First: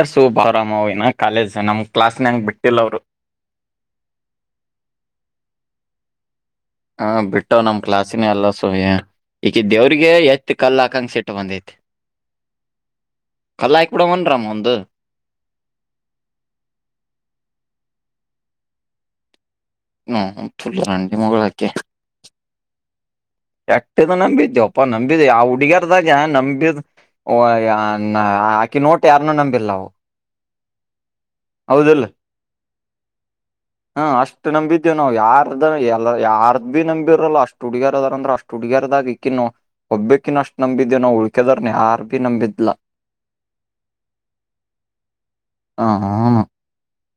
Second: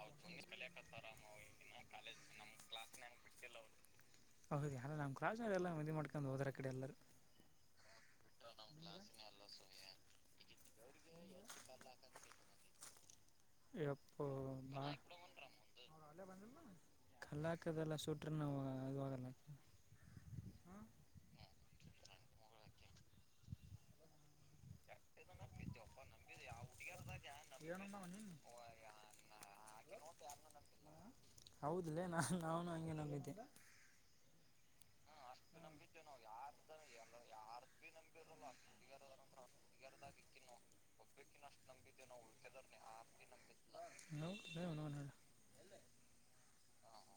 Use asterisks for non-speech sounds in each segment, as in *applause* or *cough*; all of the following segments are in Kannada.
ಏ ಸುಬವರಾಮ ಇನ ಕಾಲೇಜ್ ನಮ್ ಕ್ಲಾಸ್ನ ಹೆಂಗ ಬಿಟ್ಟಿಲ್ಲ ಅವರು ಹೌದ ಎಲ್ಲ ನಮ್ ಕ್ಲಾಸ್ ಅವರ ಎಲ್ಲ ಮದವಿ ಮಾಡ್ಕೊಂಡು ಹೋದ್ರೆ ಹ ಬಿಟ್ಟವ ನಮ್ ಕ್ಲಾಸಿನ ಎಲ್ಲ ಸುಯ ಈಗ ದೇವ್ರಿಗೆ ಎತ್ ಕಲ್ಲ ಹಾಕಂಗಸಿಟ್ಟ ಬಂದೈತಿ ಕಲ್ಲ ಹಾಕಬೀಡ ಯಪ್ಪೋ ಮನ್ರಾಮ ಒಂದು ಕಲಾಕದೆಲ್ಲ ಸ ನೌನ ತುಲ್ ರಂಡಿಮಗಳ ಅಕಿ ಎಟ್ಟದ ನಂಬಿದೆ ಅಪ್ಪಾ ನಂಬಿದ ಆ ಹುಡುಗ ನಾಗ ನಂಬಿದ ಅಕಿ ನೋಟ ಯಾರನ್ನೂ ನಂಬಿಲ್ಲ ಹೌದಿಲ್ಲೇ ಹೌದಿಲ್ಲ ನಾ ನಾವಾನ ಹಂಗೆ ನಂಬಿದ್ದವಿ ಹಾ ಅಷ್ಟ ನಂಬಿ ನಾವು ಯಾರ್ದ ಎಲ್ಲ ಯಾರದ್ದ ಬಿ ನಂಬಿರಲ್ಲ ಅಷ್ಟ್ ಹುಡುಗರ್ದಾರ ಅಂದ್ರ ಅಷ್ಟ ಹುಡಗರದಾಗ ಇಕ್ಕಿ ನವು ಒಬ್ಬಕ್ಕಿನಷ್ಟ ನಂಬಿದೇನೋ ಉಳ್ಕೆದರ್ನೆ ಆರ್ ಬಿ ನಂಬಿದ್ಲ ಹ್ಞೂ ಅವನೌನ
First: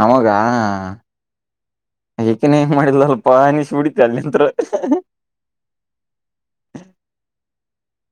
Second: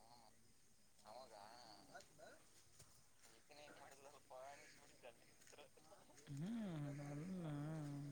ನಮಗ ಅಕ್ಕಿನೆ ಹಿಂಗ ಮಾಡಿಲ್ಲ ಅಲ್ಪ ಅನೀಸಬೀಡಿತ ಅಲ್ಲಿಂತ್ ಹ ಹ್ಮ್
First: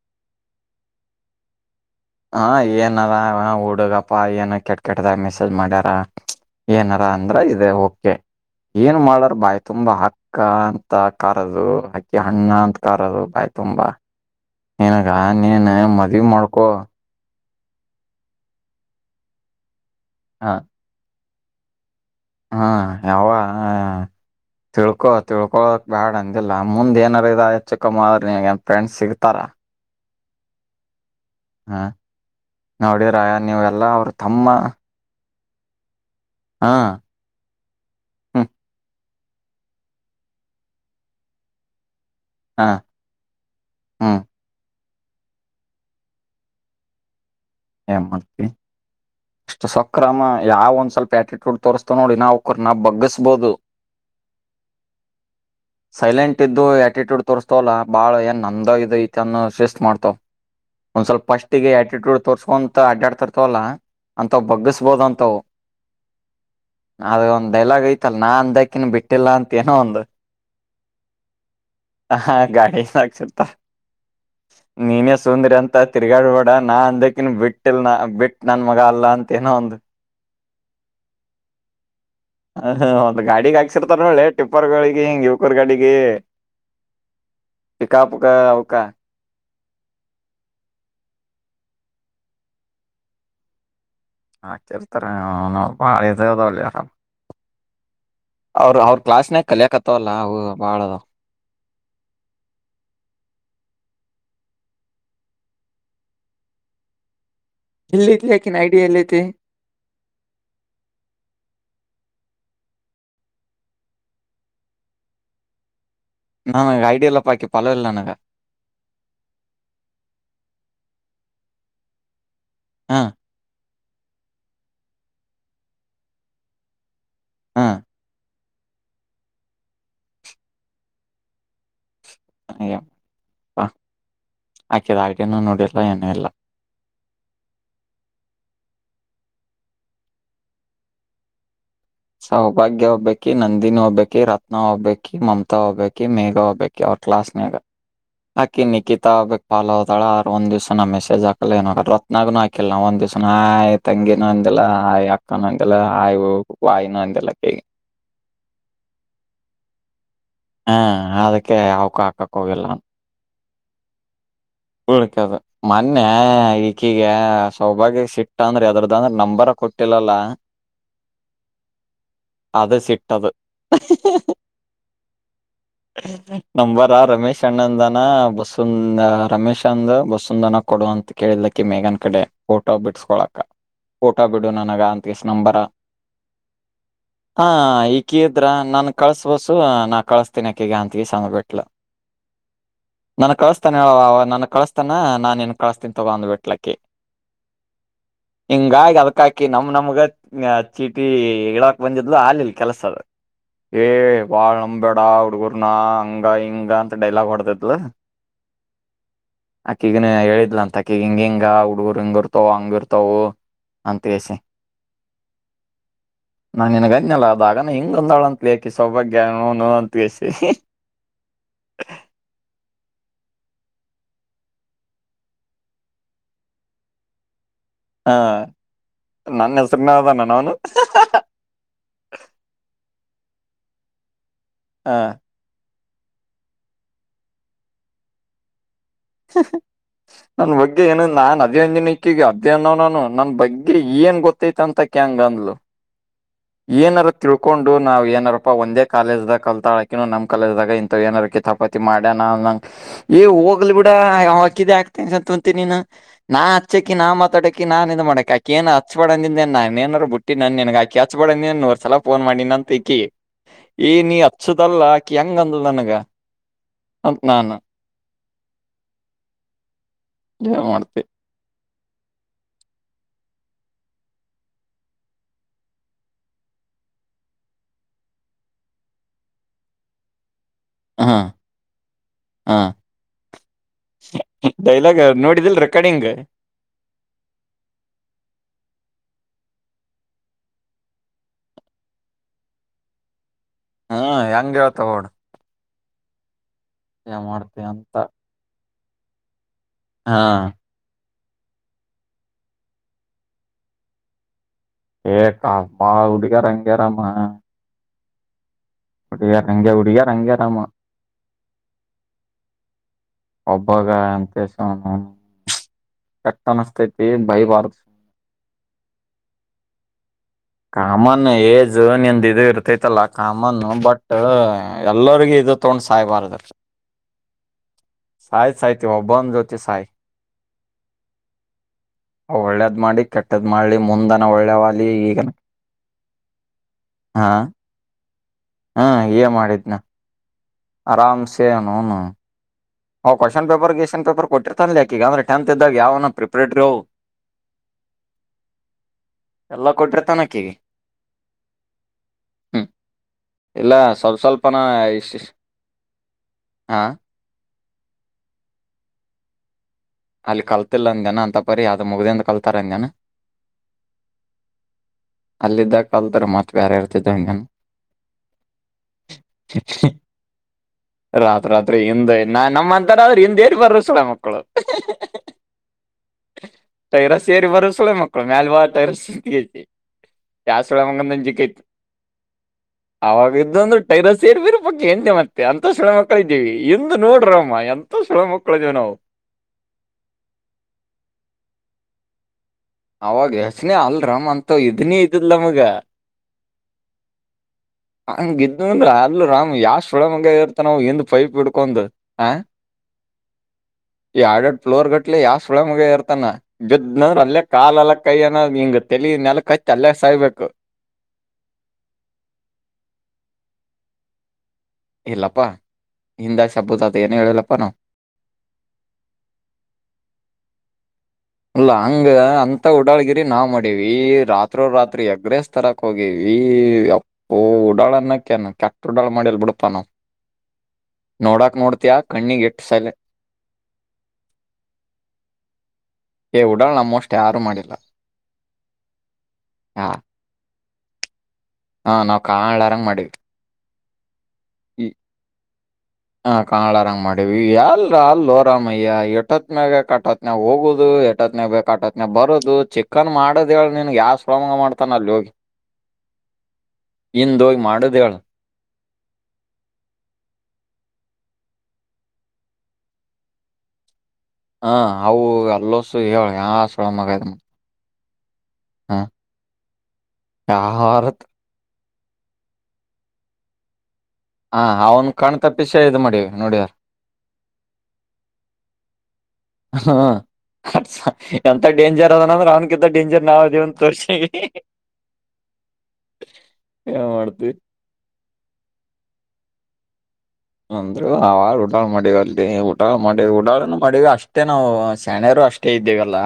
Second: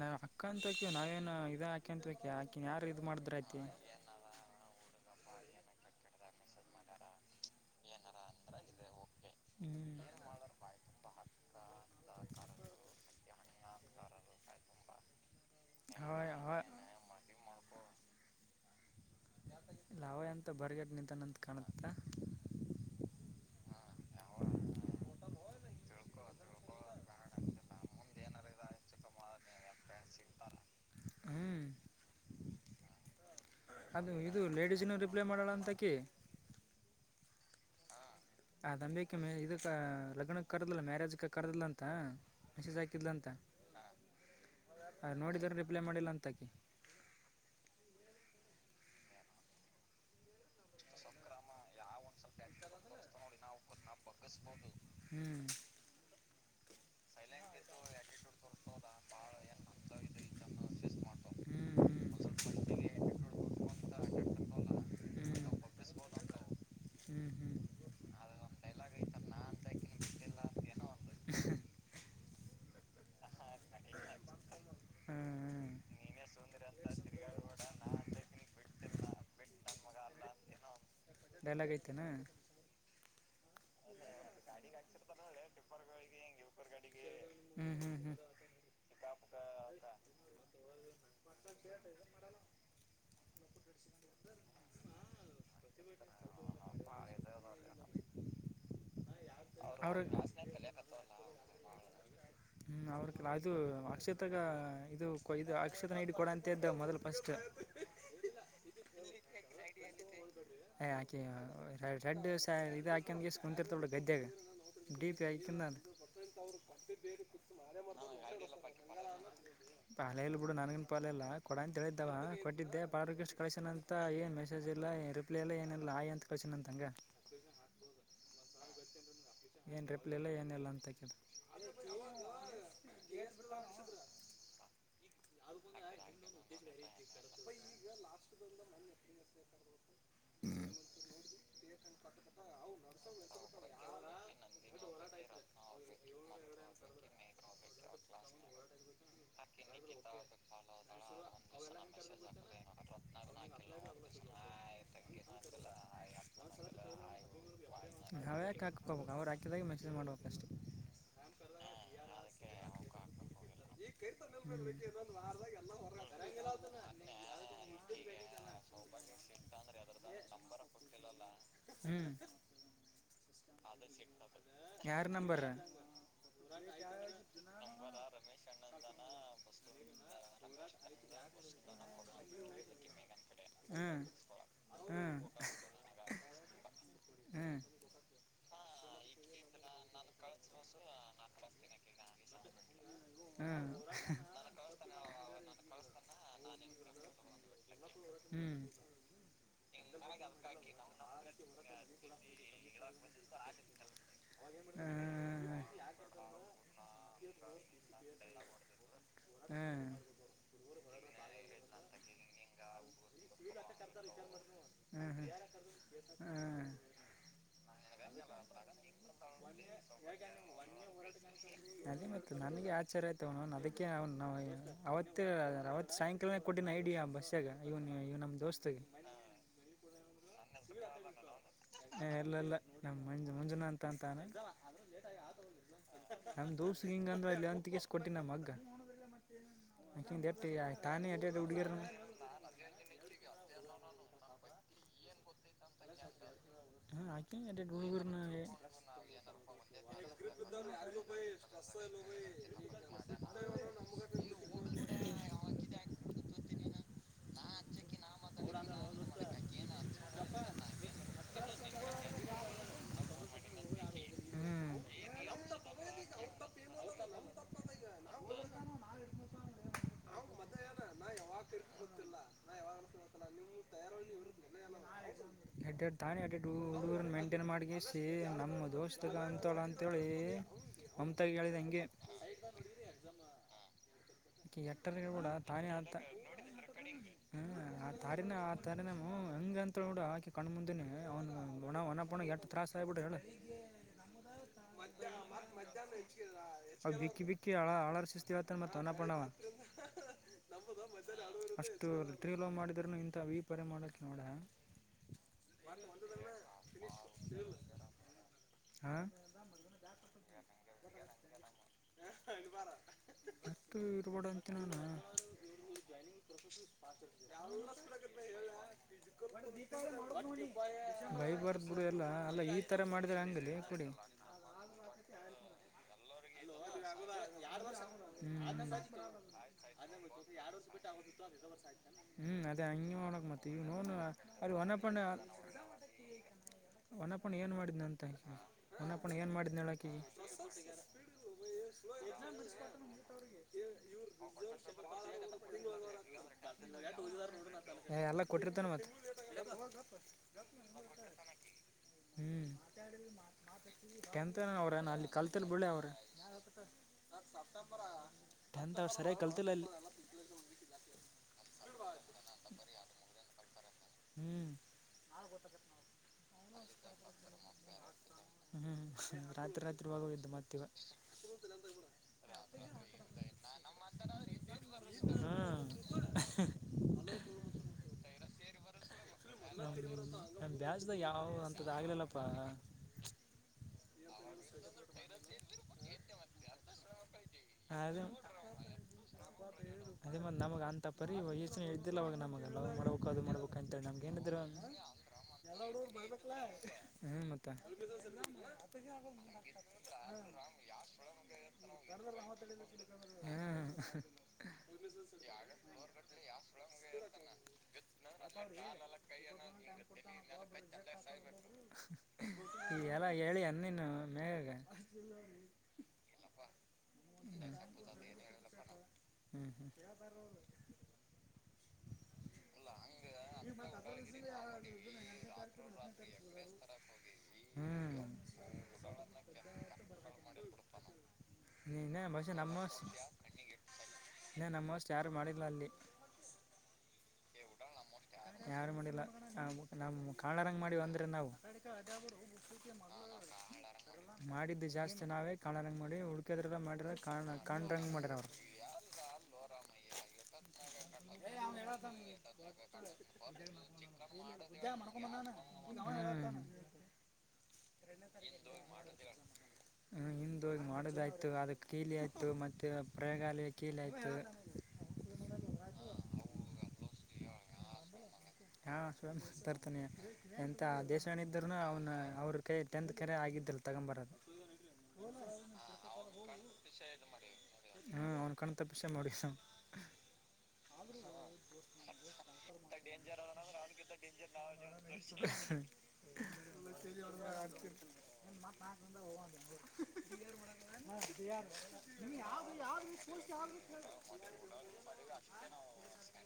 ನಾ ಅಕ್ಕ ಅಂತ ಆಕಿವ ನಾವೇನು ಇದ ಹಾ ಏನ ಅದ ಹುಡುಗಪ್ಪಾ ಏನ ಕೆಟ್ಟ ಕೆಟ್ಟದ ಮೆಸ ಮಾಡರ ಏನಾರ ಅಂದ್ರ ಇದೆ ಓಕೆ ಏನ್ ಮಾಡ ಬಾಯಿ ತುಂಬಾ ಹ್ಮ್ ಹಕ್ಕ ಅಂತ ಕರ್ದು ಅಕ್ಕಿ ಹಣ್ಣ ಅಂತ ಕರದು ಬಾಯ ತುಂಬಾ ನಿನಗ ನೀನ್ ಅವ ಮದ್ವಿ ಮಾಡ್ಕೊ ಅವ ಅವ ಎಂತ ಹ ಬರ್ಗಟ್ ನಿಂತಾನಂತ ಕಾಣತ್ತ ಹಾ ಯಾವ ಹ ತಿಳ್ಕೊ ತಿಳ್ಕೊಕ್ ಬ್ಯಾಡ ಅಂದಿಲ್ಲಾ ಮುಂದ್ ಏನಾರ ಇದ ಹೆಚ್ಚ ಕಮ್ಮ ಆದರೆ ನಿನಗೆನ ಫ್ರೆಂಡ್ಸ್ ಸಿಗ್ತಾರ ಹ್ಮ್ ಹಾ ನೋಡಿರ ನೀವೆಲ್ಲಾ ಅವರ ತಮ್ಮ ಮಾಡೆಳ ಅಂತಕಿ ಹಾ ಆ ನಂಬಿಕೆ ಮ ಇದಕ್ ಲಗ್ನ ಕರ್ದಿಲ್ಲ ಮ್ಯಾರೇಜ್ ಕ ಕರದಿಲ್ಲ ಅಂತ ಹ ಮೆಸೇಜ್ ಹಾಕಿದಲ್ಲ ಅಂತ ಹ್ಮ್ ಅ ನೋಡಿದ್ರ ರಿಪ್ಲೈ ಮಾಡಿಲ್ಲ ಅಂತಾಕಿ ಎ ಮತಿ ಅಷ್ಟು ಸೂಕ್ಕು ರಾಮ ಯಾವ ಒಂದ್ ಸ್ವಲ್ಪ ಆಟಿಟ್ಯೂಡ್ ತೋರಿಸ್ತವ ನೋಡ ಇನಾ ಅವಕರನಾ ಬಗ್ಗಸಬೋದು ಹ್ಮ್ ಇಟ್ಟಿದ್ದು ಆಟಿಟ್ಯೂಡ್ ತೋರಿಸ್ತವಲ್ಲ ಬಾಳ ಏನ್ ನಂದ ಈದೈತಿ ಅನ್ನೊ ಶಿಸ್ತ್ ಮಾಡ್ತಾವ ಒಂದ್ ಸ್ವಲ್ಪ ಫಸ್ಟಿಗೆ ಹ್ಮ್ ಆಟಿಟ್ಯೂಡ್ ಹ್ಮ್ ಸ್ಕೊಂತ ಹ್ಮ್ ಅಡ್ಡಾಡ್ತರ್ತವಲ್ಲ ಅಂತ್ ಬಗ್ಗಿಸಬೋದ ಅಂತವು ಹ್ಮ್ ಅದು ಹ್ಮ್ ಒಂದ್ ಹ್ಮ್ ಡೈಲಾಗ್ ಐತಲ್ಲ ನಾ ಅಂದಕ್ಕಿನ್ ಬಿಟ್ಟಿಲ್ಲ ಅಂತ ಏನೋ ಒಂದು ಹಾ ಗಾಟೆಗ ಸಾಕ್ಷಿ ಇರತ್ತಾವ ನೀನೇ ಸುಂದ್ರಿ ಹ್ಮ್ ಅಂತ ತಿರ್ಗಾಡ್ಬೇಡ ನಾ ಅಂದಕಿನ್ ಬಿಟ್ಟಿಲ್ ನ ಬಿಟ್ಟ ನನ್ ಮಗ ಅಲ್ಲ ಅಂತ ನೋ ಒಂದು ಡೈಲಾಗ್ ಐತೆನಾ ಹ ಒಂದು ಗಾಡಿಗ ಹಾಕ ಸಿರ್ತಾರ ನೋಡಲೆ ಟಿಪ್ಪರ್ಗಳಿಗೆ ಹಿಂಗ್ ಯುವಕರ್ಗಳಿಗೆ ಹ್ಮ್ ಹ್ಮ್ ಹ್ಮ್ ಪಿಕಾಪುಕ ಅವಕ *inaudible* ಹಾಕ್ತಿರ್ತರ ನಮ್ಮಪ್ಪ ಹೈದರಾಬಾದ್ ಅವರು ಅವ್ರ ಕ್ಲಾಸ್ನಾಗ ಅವ್ರ ಕಲಿಯಕತ್ತವಲ್ಲ ಅವು ಬಾಳದವ ಹ್ಮ್ ಅವ್ರಕಲ್ಲ ಅದು ಅಕ್ಷತಗ ಇದು ಇದು ಅಕ್ಷತನ ಐಡಿ ಕೊಡ ಅಂತ ಇದ್ದ ಮೊದಲ್ ಫಸ್ಟ್ ಇಲಿತಿ ಆಕಿನ್ ಐಡಿಯಲ್ಲಿತಿ ಸ ಇದ ಹಾಕ್ಯಂಡ ಗೇಸ್ ಕುಂತಿರತಾಳ ನೋಡ ಗದ್ಯಾಗ ಡಿ ಪಿ ಆಕಿಂದ ನಾನ ಐಡಿಯಲ್ಲ ಅಕಿ ಫಾಲೋ ಇಲ್ಲ ನನಗ ಪಾಲೆಲ್ಲ ಕೊಡ ಅಂತ ಹೇಳಿದ್ದವ ಕೊಟ್ಟಿದ್ದೆ ಹಾ ಬಾಳಷ್ಟು ಕಳನ್ ಅಂತ ಮತ್ತ ಏನ್ ಮೆಸೇಜ್ ಇಲ್ಲ ಏನ್ ರಿಪ್ಲೈ ಎಲ್ಲ ಏನಿಲ್ಲ ಆಯಿ ಅಂತ ಕಚಿನಂತಂಗ‌. ಹಾ ಏನು ರಿಪ್ಲ ಇಲ್ಲ ಏನಲ್ಲ ಅಂತಕಿದ. ಆಕದ ಆಟ ನೋಡಿಲ್ಲ ಏನ ಎಲ್ಲ. *inaudible* ಹ್ಮ ಸೌಭಾಗ್ಯ ಹಬ್ಬಿ ನಂದಿನಿ ಹೋಗ್ಬಬೇಕಿ ರತ ರತ್ನಾ ಹೋಗ್ಬಿ ಮಮತಾ ಒಗ್ಬಬೇಕಿ ಮೇಘ ಒಗ್ಬಬೇಕಿ ಅವ್ರ ಕ್ಲಾಸ್ ಮೇಾಗ. ಹಾಕಿ ನಿಕಿತಾಬೇಕಕ್ ಪಾ ಹೋದಾಳರ್ಂದ ದಿವ್ಸ ನ ಮೆಸೇಜ್ ಹಾಕಲ್ಲ ಏನ ರತ್ನಾಗು ಹಾಕಿಲ್ಲ ಒಂದ ದಿವ್ಸ. ಆಯ್ ತಂಗಿನ ಅಂದಿಲ್ಲ ಆಯ ಅಕ್ಕನು ಅಂದಿಲ್ಲ ಆಯ್ ವಾಯಿನ ಅಂದಿಲ್ಲ ಕ, ಹ -ಯಕಾಕ್ಕೋಬೇಕು ಅವ್ರುಾಕಿದಾಗ ಮೆಸಜ್ ಮಾಡಬೇಕಷ್ಟೆ. ಹಾ- ಅದಕ್ಕೆ ಅವಾವಕ ಹಾಕಕ್ ಹೋಗಿಲ್ಲ. ಉಳ್ಕದು ಮೊನ್ನೆ ಈಕೀಗ ಸೌಭಾಗ್ಯ ಸಿಟ್ಟ ಅಂದ್ರೆ ಎದರದ್ದ ಅಂದ್ರೆ ನಂಬರ್. ಕೊಟ್ಟಿಲ್ಲಲ್ಲ ಹ್ಞೂ ಅದ ಸಿಟ್ಟದು. ಯಾರ ನಂಬರ ನಂಬಾರ ರಮೇಶ್ ಅಣ್ಣಂದಾನ ಬಸವಂ ರಮೇಶ್, ಚಂದ ಬಸಂದನ ಕೊಡ ಅಂತ ಕೇಳಲಕ್ಕಿ ಮೇಘನ್ ಕಡೆ ಫೋಟೋ ಬಿಡ್ಸ್ಕೊಳಕ್ಕ. ಹ್ಞೂ ಫೋಟೋ ಬಿಡು ನನಗ ಅಂತಷ್ಟ ಹ್ಞೂ ನಂಬರ ಹ್ಞೂ ಹ ಈಕಿದ್ರ. ನನ್ ಕಳ್ಸ ಬಸು ನಾ ಕಳ್ಸ. ಗ -ಅಂತಸ ಬಿಟ್ಲ ನನ ಹ್ಞೂ ಹ್ಞೂ ಹ್ಞೂ ಕಳಿಸತಾನ ಹೇಳ ಅವ ನನ. ಕಳಸ್ತಾನ ನಾನು ಏನ್ ಕಳಸ್ತೀನ್ ತಗ ಒಂದು ಬೆಟ್ಲಕ್ಕೆ. ಹ್ಞೂ ಹ್ಞೂ ಹಿಂಗಾಗಿ ಅದಕಾಕಿ ನಮ್ ನಮ್ಗ ಚೀಟಿ ಇಡಕ್ ಬಂದಿದ್ಲು ಆಲಲ್ ಕೆಲ್ಸದ ಏ- ವಾಳ ನಂಬೇಡಾ ಅವಡು. ಣ -ಹಂಗ ಹಿಂಗ ಅಂತ ಡೈಲಾಗ್ ಹೊಡ್ತದ. ಅಕ್ಕಿಗನ ಹೇಳಿದ್ಲ ಅಂತ ಅಕ್ಕಿಗ ಹಿಂಗ ಹಿಂಗ ಹುಡುಗರು ಹಿಂಗ ಇರ್ತಾವ ಹಂಗ ಇರ್ತವು. ಅಂತ ವಸ ಹ್ಮ್ -ಹ್ಮ್ ನಾನನ್ ಗಜಯಲ್ಲ ಆದಾಗನ ಹಿಂಗೊಂದಳಂತಕಿ ಸೌಭಾಗ್ಯಂತ ಅದ ಮ ನನ್ಗೆ *unintelligible* ಆಚರ್ ಆಯ್ತ ಅದಕ್ಕೆ ಅವ ಅವತ್ ಸಾಯಂಕಾಲ ಕೊಟ್ಟ ಐಡಿಯಾ ಬಸ್, ಇಗ ಇವನ್ ಹ ಇವ ನಮ್ ದೋಸ್ತಿಗೆ ನನ್ನ ಹೆಸರ್ನ ಅದಾನ ಅವನು ಹ- ಎಲ್ಲೆಲ್ಲ ನಮ್ಮ್ ಮಂಜು ಮಂಜುನಾ ಅಂತ ಅಂತಾನ, ಹ ನಮ ದೋಸಗ್ ಹಿಂಗ ಅಂದ್ರ ಇಲ್ಲಿ ಅಂತಿಕಸ್ ಕೊಟ್ಟಿನ ನಮಗ್ಗ. ಹ -ಹ- ನನ್ ಬಗ್ಗೆ ಏನು ತಾನೇ ಎಡ್ಡೆಡ್ ನಾನ್ ಹುಡುಗಿರ್ನ ಅಧಿನಂಜನಕ್ಕೆಗ ಅಧ್ಯ್ನನನು ನನ್ ಬಗ್ಗೆ ಏನ್ ಗೊತ್ತ. ೈತ್ ಅಂತ ಕ್ಯಾಂಗ ಅಂದ್ಲು ಹ್ಮ ಏನಾರ ಆಕಿ ಎಡ್ಡೆಡ್ ತಿಳ್ಕೊಂಡು ನಾವ್ ಹುಡುಗರ್ನ ಏನಾರಪ್ಪಾ ಒಂದೇ ಕಾಲೇಜ್ದಾಗ ಕಲ್ತಾಳಕ ನಮ್ಮ ಕಾಲಜ್ದಾಗ ಇಂಥ ಏನಾರಕ ತಪ್ಪ. ಪತಿ ಮಾಡಣ ನಂಗ ಏ ಹೋಗ್ಲಿ ಬಿಡ ಅವ ಆಗ್ತಸತ್ಂತನ ನಾ ಹಚ್ಚಕಿ ನಾ ಮಾತಾಡಕ ನಾ ಇದ ಮಾಡಕಕ್ಕ ಏನ್ ಹಚ್ಬಾಡನ ಬ ಬಿಟ್ಟ ನನ್ ನನ್ಗಾಕಿ ಹಚ್ ನೀನ್ ನೂರ್ ಸಲ ಫೋನ್ ಮಾಡಿ ಅ ತಕಿ ಏ ನೀ ಹ್ಮ್ ಹಚ್ಚದಲ್ಲ ಆಕಿ ಹೆಂಗಂದ ನನಗ ಅದ ನಾಾನು ಯಾಗ ಮಾಡ್ತ. ಗೊಲ್ಲ ತಾನೇ ಅಡಡು ಹುಡುಗರನ್ನ ಮೈಂಟೈನ್ ಮಾಡಿಗಿಸಿ ನಮ್ಮ ದೋಸ್ತಗೆ ಅಂತಳ ಅಂಂತೇಳಿ. ಹಾ ಒಮ್ಂತಾಗಿ ಹೇಳಿದ ಹಂಗೆ. ಹಾ ಎಟ್ಟ ಡೈಲಾಗ್ ಕೂಡ ನೋಡಿದಿಲ್ ತಾರಿ ಆತ ರೆಕಾರ್ಡಿಂಗ್ ಹ್ಮ ಆ ತಾರಿನ *unintelligible* ನಾಮು ಹಂಗಗೆ ಅಂತ ಹೇಳಿ ಬಿಡ ಹಾಕಿ ಕಣ ಮುಂದಿನಿ ಅವ್ ಒಣ ಒಣ ಪಣ ಎಷ್ಟು ತತ್ರಾಸ ಆಗಿಬಿಟ್ಟ್ರ ಹೇಳಿ ಹ್ಮ -ಹೆಂಗಗೆ ಹೇಳ್ತಗೋಡು ಅವು ಬಿಕ್ಕಿ ಬಿಕ್ಕಿ ಹಳ ಅಂತ ಹಳಾರ ಸಿಸ್ತಿವ್ತಾನೆ ಮತ್ತು ಅನ್ನಪಣವಡ. ಹಾ ಅಷ್ಟುತ್ರಿಲೋ ಮಾಡಿದ್ರನು ಇಂಥ ವಿ ಪರೆ ಮಾಡಕ್ ನೋಡ ಏ ಕ ಬಾವುಡುಗ ರಂಗರಮ ಹಾ ಉಡಿಯಾ ರಂಗ ಉಡಿಯಾ ರಂಗಾರಾಮ ಅಷ್ಟು ಒಬ್ಬಾಗ ಇರ್ಬೋಡ ಎಂತ ಅಂತ ಸ ನಾನು ಕೆಟ್ಟಟ್ಟನ್ಸ್ತೈತಿ ಭೈಬಾರಜ ಕಾಮನ್ ಬೈಬಾರ್ದ ಏಜ್ ಬಿಡು ಎಲ್ಲ ನಿಂದ ಅಲ್ಲ ಇ ಈ ಥರ ಇರ್ತೈತಲ್ಲ ಮಾಡಿದ್ರೆ ಹಂಗಲಿ ಕಾಮನ್ ಕುಡಿ ಬಟ್ ಎಲ್ಲರಿಗೂ ಇದು ತಗೊಂಡ್ ಸಾಯ್ಬಾರದ ಹ್ಞೂ ಸಾಯ್ತ್ ಸಾಯ್ತಿವ ಒಬ್ಬಂದ ಜ್ಯೋತಿ ಸಾಯಿ ಹ್ಮ್ ಅದೇ ಒಳ್ಳೇದ್ ಹಂಗಿ ಮಾಡಿ ಒಣಕ್ ಮತ್ತ ಕೆಟ್ಟದ್ ಇವ ಮಾಡ್ಲಿ ನೋ ಮುಂದನ ಅ್ರ ಒಳ್ಳೆವಲಿ ಒಣಪ್ಪಣ ಈಗನ ಹಾ ಒನಪಣ ಏನ್ ಮಾಡಿದ್ನ ಅಂತ ಹೊನಪಣ ಏನ್ ಮಾಡಿದ್ನಳಾಕಿ ಆರಾಮಸೇನುೂನು ಹ್ವಶನ್ ಪೇಪರ್ ಗಷನ್ ಪೇಪರ್ ಕೊಟ್ಟಿರ್ತಾನನಲ್ಲ ಯಾಕ ಈಗ ಅಂದ್ರೆ ಟೆಂತ್ ಇದಾವ್ ಯಾವ ನ ಪ್ರಿಪೇಡ್ರ್ ಎಲ್ಲ ಕೊಟ್ಟಿರ್ತಾನ ಮತ್ತೆ ಎಲ್ಲ ಕೊಟ್ಟಿ ತಾನಕ್ಕೇಗೆ ಹ್ಞೂ ಹ್ಮ್ ಇಲ್ಲ ಸ್ವಲ್ಪ ಟೆಂತ್ ಸ್ವಲ್ಪನ ಅವ್ರ ಅಲ್ಲಿ ಇಷ್ಟ ಕಲ್ತಿಲ್ಲ ಹಾ ತ ಅವ ಸರಿಯಾಗಿ ಕಲ್ತಿಲ್ಲ ಅಲ್ಲಿ ಅಲ್ಲಿ ಕಲ್ತಿಲ್ಲ ಅಂಗ್ಯನ ಅಂತ ಬರಿ ಅಾವ್ದ ಮುಗ್ದಿಂದ ಕಲ್ತಾರ ಅಂಗ್ಯನಾ ಹ್ಞೂ ಅಲ್ಲಿದ್ದ ಕಲ್ತರ ಮತ್ವ್ಯಾರ ಇರ್ತಿದ್ದ ಹಂಗನು ಹ್ಮ್ ರಾತ್ರಿ ರಾತ್ರಿ ಹೋಗಿದ್ದು ಮತ್ತೆ ರಾತ್ ರಾತ್ರಿ ಹಿಂದ್ ನಾ ನಮ್ಮ ಅಂತಾರ ಆದ್ರರು ಹಿಂದ ಏರ್ ಬರ ಸಲ ಮಕ್ಕಳು ಹ್ಞೂ ಟೈರಸ ಏಾರಿ ಬರ ಸಲ ಮಕ್ಕಳು ಮ್ಯಲ್ ಬಾರ ರಸಿ ನ ಬ್ಯಾಜ್ದ ಯಾವ್ದ ಅಂತದ್ದ ಆಗ್ಲಿಲ್ಲಪ್ಪಾ ಅವಾಗ ಇದ್ದೊ ಒಂದು ಟೈರಸ್ ಏರ್ಬರ ಪ ಎಂದೆ ಮತ್ತೆ ಅಂತ ಸಣ್ಣ ಮಕ್ಕಳ ಇದ್ದೀವಿ ಇಂದು ನೋಡ್ರಮ್ಮ ಎ ಅದೇ ಸಳ ಮಕ್ಳೇಜ ನವು ಅದೇ ಮತ್ ನಮಗ ಅಂತ ಪರಿ ವಯಸ್ನ ಇ್ದಲ್ಲ ಅವಾಗ ನಮಗ ಅವಾಗ ಯಚ್ನೆ ಅಲ್ರಾಮ್ ಅಂತ ಇ ಹ್ಮ್ ಮತ್ತ ಹಂಗ ಇದು ಅಂದ್ರ ಅಲ್ ರಾಮ್ ಯಾವಷ್ಟ್ ಫುಡಮಂಗ ಇರ್ತ ನಾವ ಎದ ಪೈಪ್ ಇಡ್ಕೊಡ್ ಹ ಹ್ಞೂ ಈ ಎಡು ಎರಡ್ ಫ್ಲೋರ್ ಗಟ್ಲೆ ಯಾವ ಸುಳ ಮುಗ ಇರ್ತಾನ ಬದನಂದ್ರ ಅಲ್ಲೇ ಕಾಲ ಲ್ಲ ಕೈ ಅನ ಹಿಂಗ ತಲಿ ನೆಲ್ಕ್ಅಲ್ಲೇ ಸಾಯ್ಬೇಕು ಈ ಎಲ್ಲ ಹೇಳಿ ಅಂದನ್ ಮೇಗ ಇಲ್ಲಪ್ಪಾ ಹಿಂದ ಶೆಬ್ಬುದ ಅದ ಏನು ಹೇಳಿಲ್ಲಪ್ಪಾ ನಾ ಹ್ಮ್ ಹ್ಮ್ ಅಲ್ಲ ಹಂಗ ಅಂತ ಉಡಾಳ್ಗಿರಿ ನಾವ್ ಮಾಡೀವಿ ರಾತ್ರೋ ರಾತ್ರಿ ಎಗ್ರಸ್ ತರಕ್ ಹೋಗಿವವಿ ಓ ಹ್ಞೂ ಉಡಾಳನ್ನಕ್ಕೇನ್ ಕೆಟ್ಟ ಉಡಾಳ ಮಾಡಿಲ್ ಬಿಡ್ಪ ನಾವ ನೋಡಾಕ್ ನೋಡ್ತಯ ಕಣ್ಣಿಗೆ ಎಟ್ಟ ಸಲೆ ಇ ನಮ್ಮಸ್ಟ್ ಯಾರು ಮಾಡಿಲ್ಲ ಅಲ್ಲಿ ಹವುಡಾ ನಮ್ಮೋಸ್ ಯಾರು ಮಾಡಿಲ್ಲ ಹಾ ನಮ ಕಾಳಾರಂಗ್ ಮಾಡಿವ ಅಂದ್ರೆ ನಾವು ಹಾ ನಾವವು ಕಾಳ ಆರಾಮಂಗ್ ಮಾಡಿವವಿ ಮಾಡಿದ್ದು ಜಾಸ್ತಿ ನಾವೇ ಕಾಣಂಗ ಮಾಡಿ ಹ ಹುಡ್ಕ್ಯದ್ರ ಮಾಡ್ರ ಕನ್ನಡರಂಗ್ ಕಾಣ ಕಾಣ್ರಂಗ ಮಾಡರ ಅವರು ಎಟತ್ನೇ ಬ ಕಟತ್ನ ಹೋಗುದು ಎಟತ್ನೇ ಕಟತ್ನ ಬರುದು ಇದು ಚಿಕನ್ ಮಾಡದ ಹೇಳ ನಿನ್ಗೆ ಯಾವ ಶ್ರಮಂಗ ಮಾಡ್ತಾನ ಅಲ್ಲಿ ಹೋಗಿ ಇಂದುಯ್ ಮಾಡುದಳ್ ಹಿಂದೋಗಿ ಮಾಡೋದಾಯ್ತು ಅದ ಕೀಲಿ ಆಯ್ತು ಮತ್ತೆ ಪ್ರಯೋಗಾಲಯ ಕೀಲಿ ಆಯ್ತು ಹಾ ಅವು ಅಲ್ಲಸು ಹೇಳ ಯ ಸಳ ಮಗ ಹಾ ಸತರ್ತಾನೆ ಎಂತ ಯಾರತ್ ದೇಶವನ ಇದಿದ್ದ್ನು ಅವನ ಅವ್ರ ಕೈ ಟೆಂತ್ ಕರೆ ಆಗಿದ್ದಲ್ಲ ತಗೊಂಬರದು ಹಾ ಅವನ್ ಕಾಣ್ತಾ ಪಿಸೆ ಇ ಮಾಡಿವ ನೋಡಿದಾರ ಹ್ಞೂ ಅವ್ನು ಕಣ್ ತಪ್ಪಿಸೇ ಮಾಡಿ ಹ್ಞೂ ಹ್ಮ *unintelligible* ಎಂತ *unintelligible* ಡೇಂಜರ್ ಅದನಂದ್ರ ಅವ್ನ್ಕಿಂತ ಡೇಂಜರ್ ನಾವ್ ಇದೇವಂತ ತೋರ್ಸೆವೀ *unintelligible* *unintelligible* ಅಂದರು ಅ ಊಡಾಳ್ ಮಾಡಿದಾರ ಲೇ ಊಡಾಳ್ ಮಾಡ ಊಡಾಳ ಮಾಡಿರ ಅಷ್ಟೇನ ನಾವ ಸಣ್ಯರು ಅಷ್ಟ *unintelligible* ಇದ್ದೇವೆಲ್ಲ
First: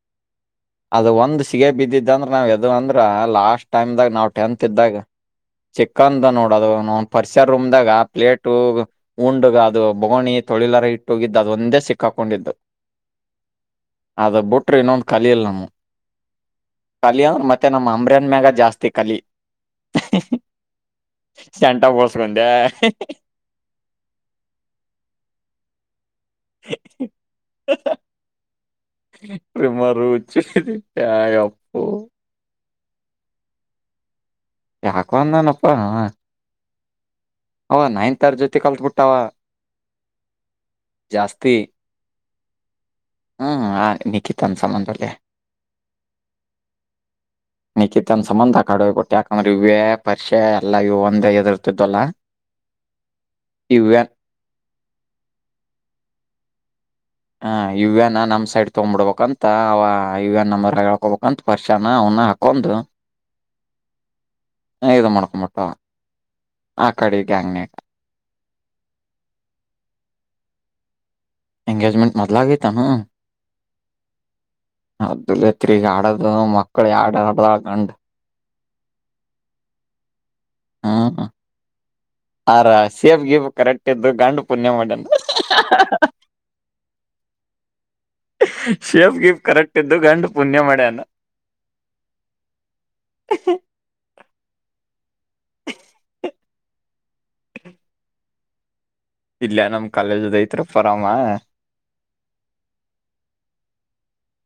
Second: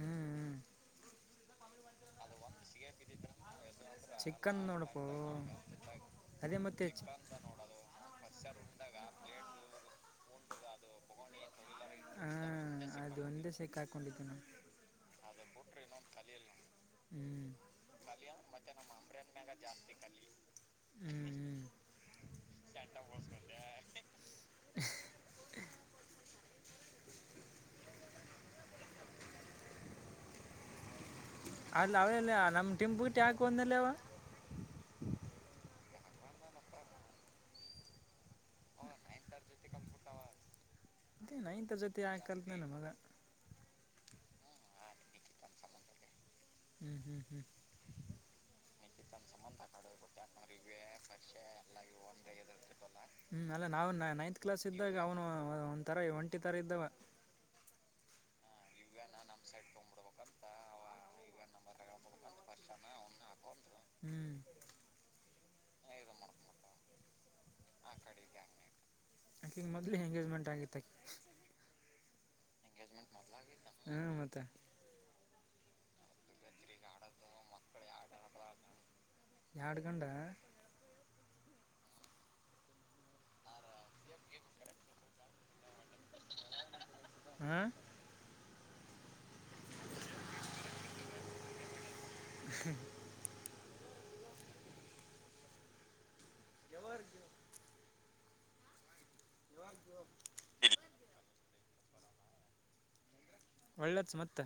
ಹ್ಮ್ ಹ್ಮ್ ಅದು ಒಂದ್ ಸಿಗ ಬಿದ್ದಿದ್ದ ಅಂದ್ರೆ ನಾವ್ ಯದು ಅಂದ್ರ ಲಾಸ್ಟ್ ಟೈಮ್ದಾಗ ನಾವು ಚಿಕನ್ ಟೆಂತ್ ಇದ್ದಾಗ ನೋಡಪ್ಪೋ ಚಿಕನ್ದ ಅದೇ ನೋಡದು ಮತ್ತೆ ಚಿ ಪರಿಷರ ರೂಮ್ದಾಗ ಪ್ಲೇಟು ಉಂಡಗ ಅದು ಬಗಣಿ ತೊಳಿಲಾರ ಇಟ್ಟೋಗಿದ್ದು ಅದೊಂದೇ ಸಿಕ್ಕಾಕೊಂಡಿದ್ದು ಹಾಂ ಅದು ಒಂದೇ ಸೆಕ್ ಅ ಹಾಕ್ಕೊಂಡಿದ್ದೆ ನಾನು ಬುಟ್ರೆ ಇನ್ನೊಂದು ಕಲಿಯಿಲ್ಲ ನಮ್ಮ *unintelligible* ಹ್ಞೂ *unintelligible* ಮತ್ತೆ ನಮ್ಮ ಅಂಬ್ರನ್ ಮ್ಯಾಗ ಜಾಸ್ತಿ ಕಲಿ ಹ್ಞೂ ಹ್ಞೂ *unintelligible* *unintelligible* *unintelligible* ಯಪ್ಪು ಅಲ್ಲಿ ಅವೆಲ್ಲ ನಮ್ ಟಿಂಪು ಟ್ಯಾ ಕ ಒಂದಲ್ಲವ ಯಾಕ ವಾಂದನಪ್ಪ *unintelligible* ಅವ ನೈನ್ತ *unintelligible* ಜೊತೆ ಕಲ್ತ್ಬಿಟ್ಟಾವ ಅದೇ ಜಾಸ್ತಿ ನೈನ್ತ್ *unintelligible* ಮಗ ಹ್ಮ್ ನಿಕಿತನ್ *unintelligible* ಹ್ಞೂ ಹ್ಞೂ ಹ್ಞೂ ನಿಖಿತನ್ ಸಂಬಂಧ ಕಡುವ ಕೊಟ್ಟು ಯಾಕಂದ್ರೆ ಇವೇ ಪರಿಷೆ ಎಲ್ಲ ಇ *unintelligible* ಹ್ಮ್ ಅಲ್ಲ ನಾವು ಇವ್ಯ ನೈನ್ತ್ ಕ್ಲಾಸ್ ಇದ್ದಾಗ ಅವನು ಒಂಥರ *unintelligible* ತರಿದ್ದವ ಹ ಇವನ್ ನಮ್ ಸೈಡ್ ತಗೊಬಿಡ್ಬೇಕಂತ ಅಂತ ಅವ *unintelligible* ಹೇಳ್ಕೊಬೇಕಂತ ವರ್ಷನ ಅವನ ಹಾಕೊಂಡು *inaudible* ಇದು *unintelligible* ಆ ಕಡಿ ಗ್ಯಾಂಗ್ *unintelligible* ಅಕಿಗ ಮೊದ್ಲ ಎಂಗೇಜ್ಮೆಂಟ್ ಆಗಿತ್ತ *unintelligible* ಎಂಗೇಜ್ಮೆಂಟ್ ಮದ್ಲಾಗಿತೆನು ಹ್ಞೂ ಮತ್ತೆ *unintelligible* ಹದಡು ಮಕ್ಕಳು ಯಡ *unintelligible* ಯಾಡ್ಗಂಡ ಹಾ ಆರಾ *unintelligible* ಕರೆಕ್ಟ್ ಇದ್ದು ಗಾಂಡು ಪುಣ್ಯ ಮಾಡನ್ ಹ ಶೇಫ್ ಗಿಫ್ ಕರೆಕ್ಟ್ ಇದ್ದು ಗಂಡ ಪುಣ್ಯ ಮಾಡ್ಯಾನ *unintelligible* ಹ *unintelligible* *unintelligible* ಜವಾರ್ ಇಲ್ಲೆ ನಮ್ ಕಾಲೇಜ್ದ ಐತ್ ರಿ ಪರಾಮ *unintelligible* ಮತ್ತೆ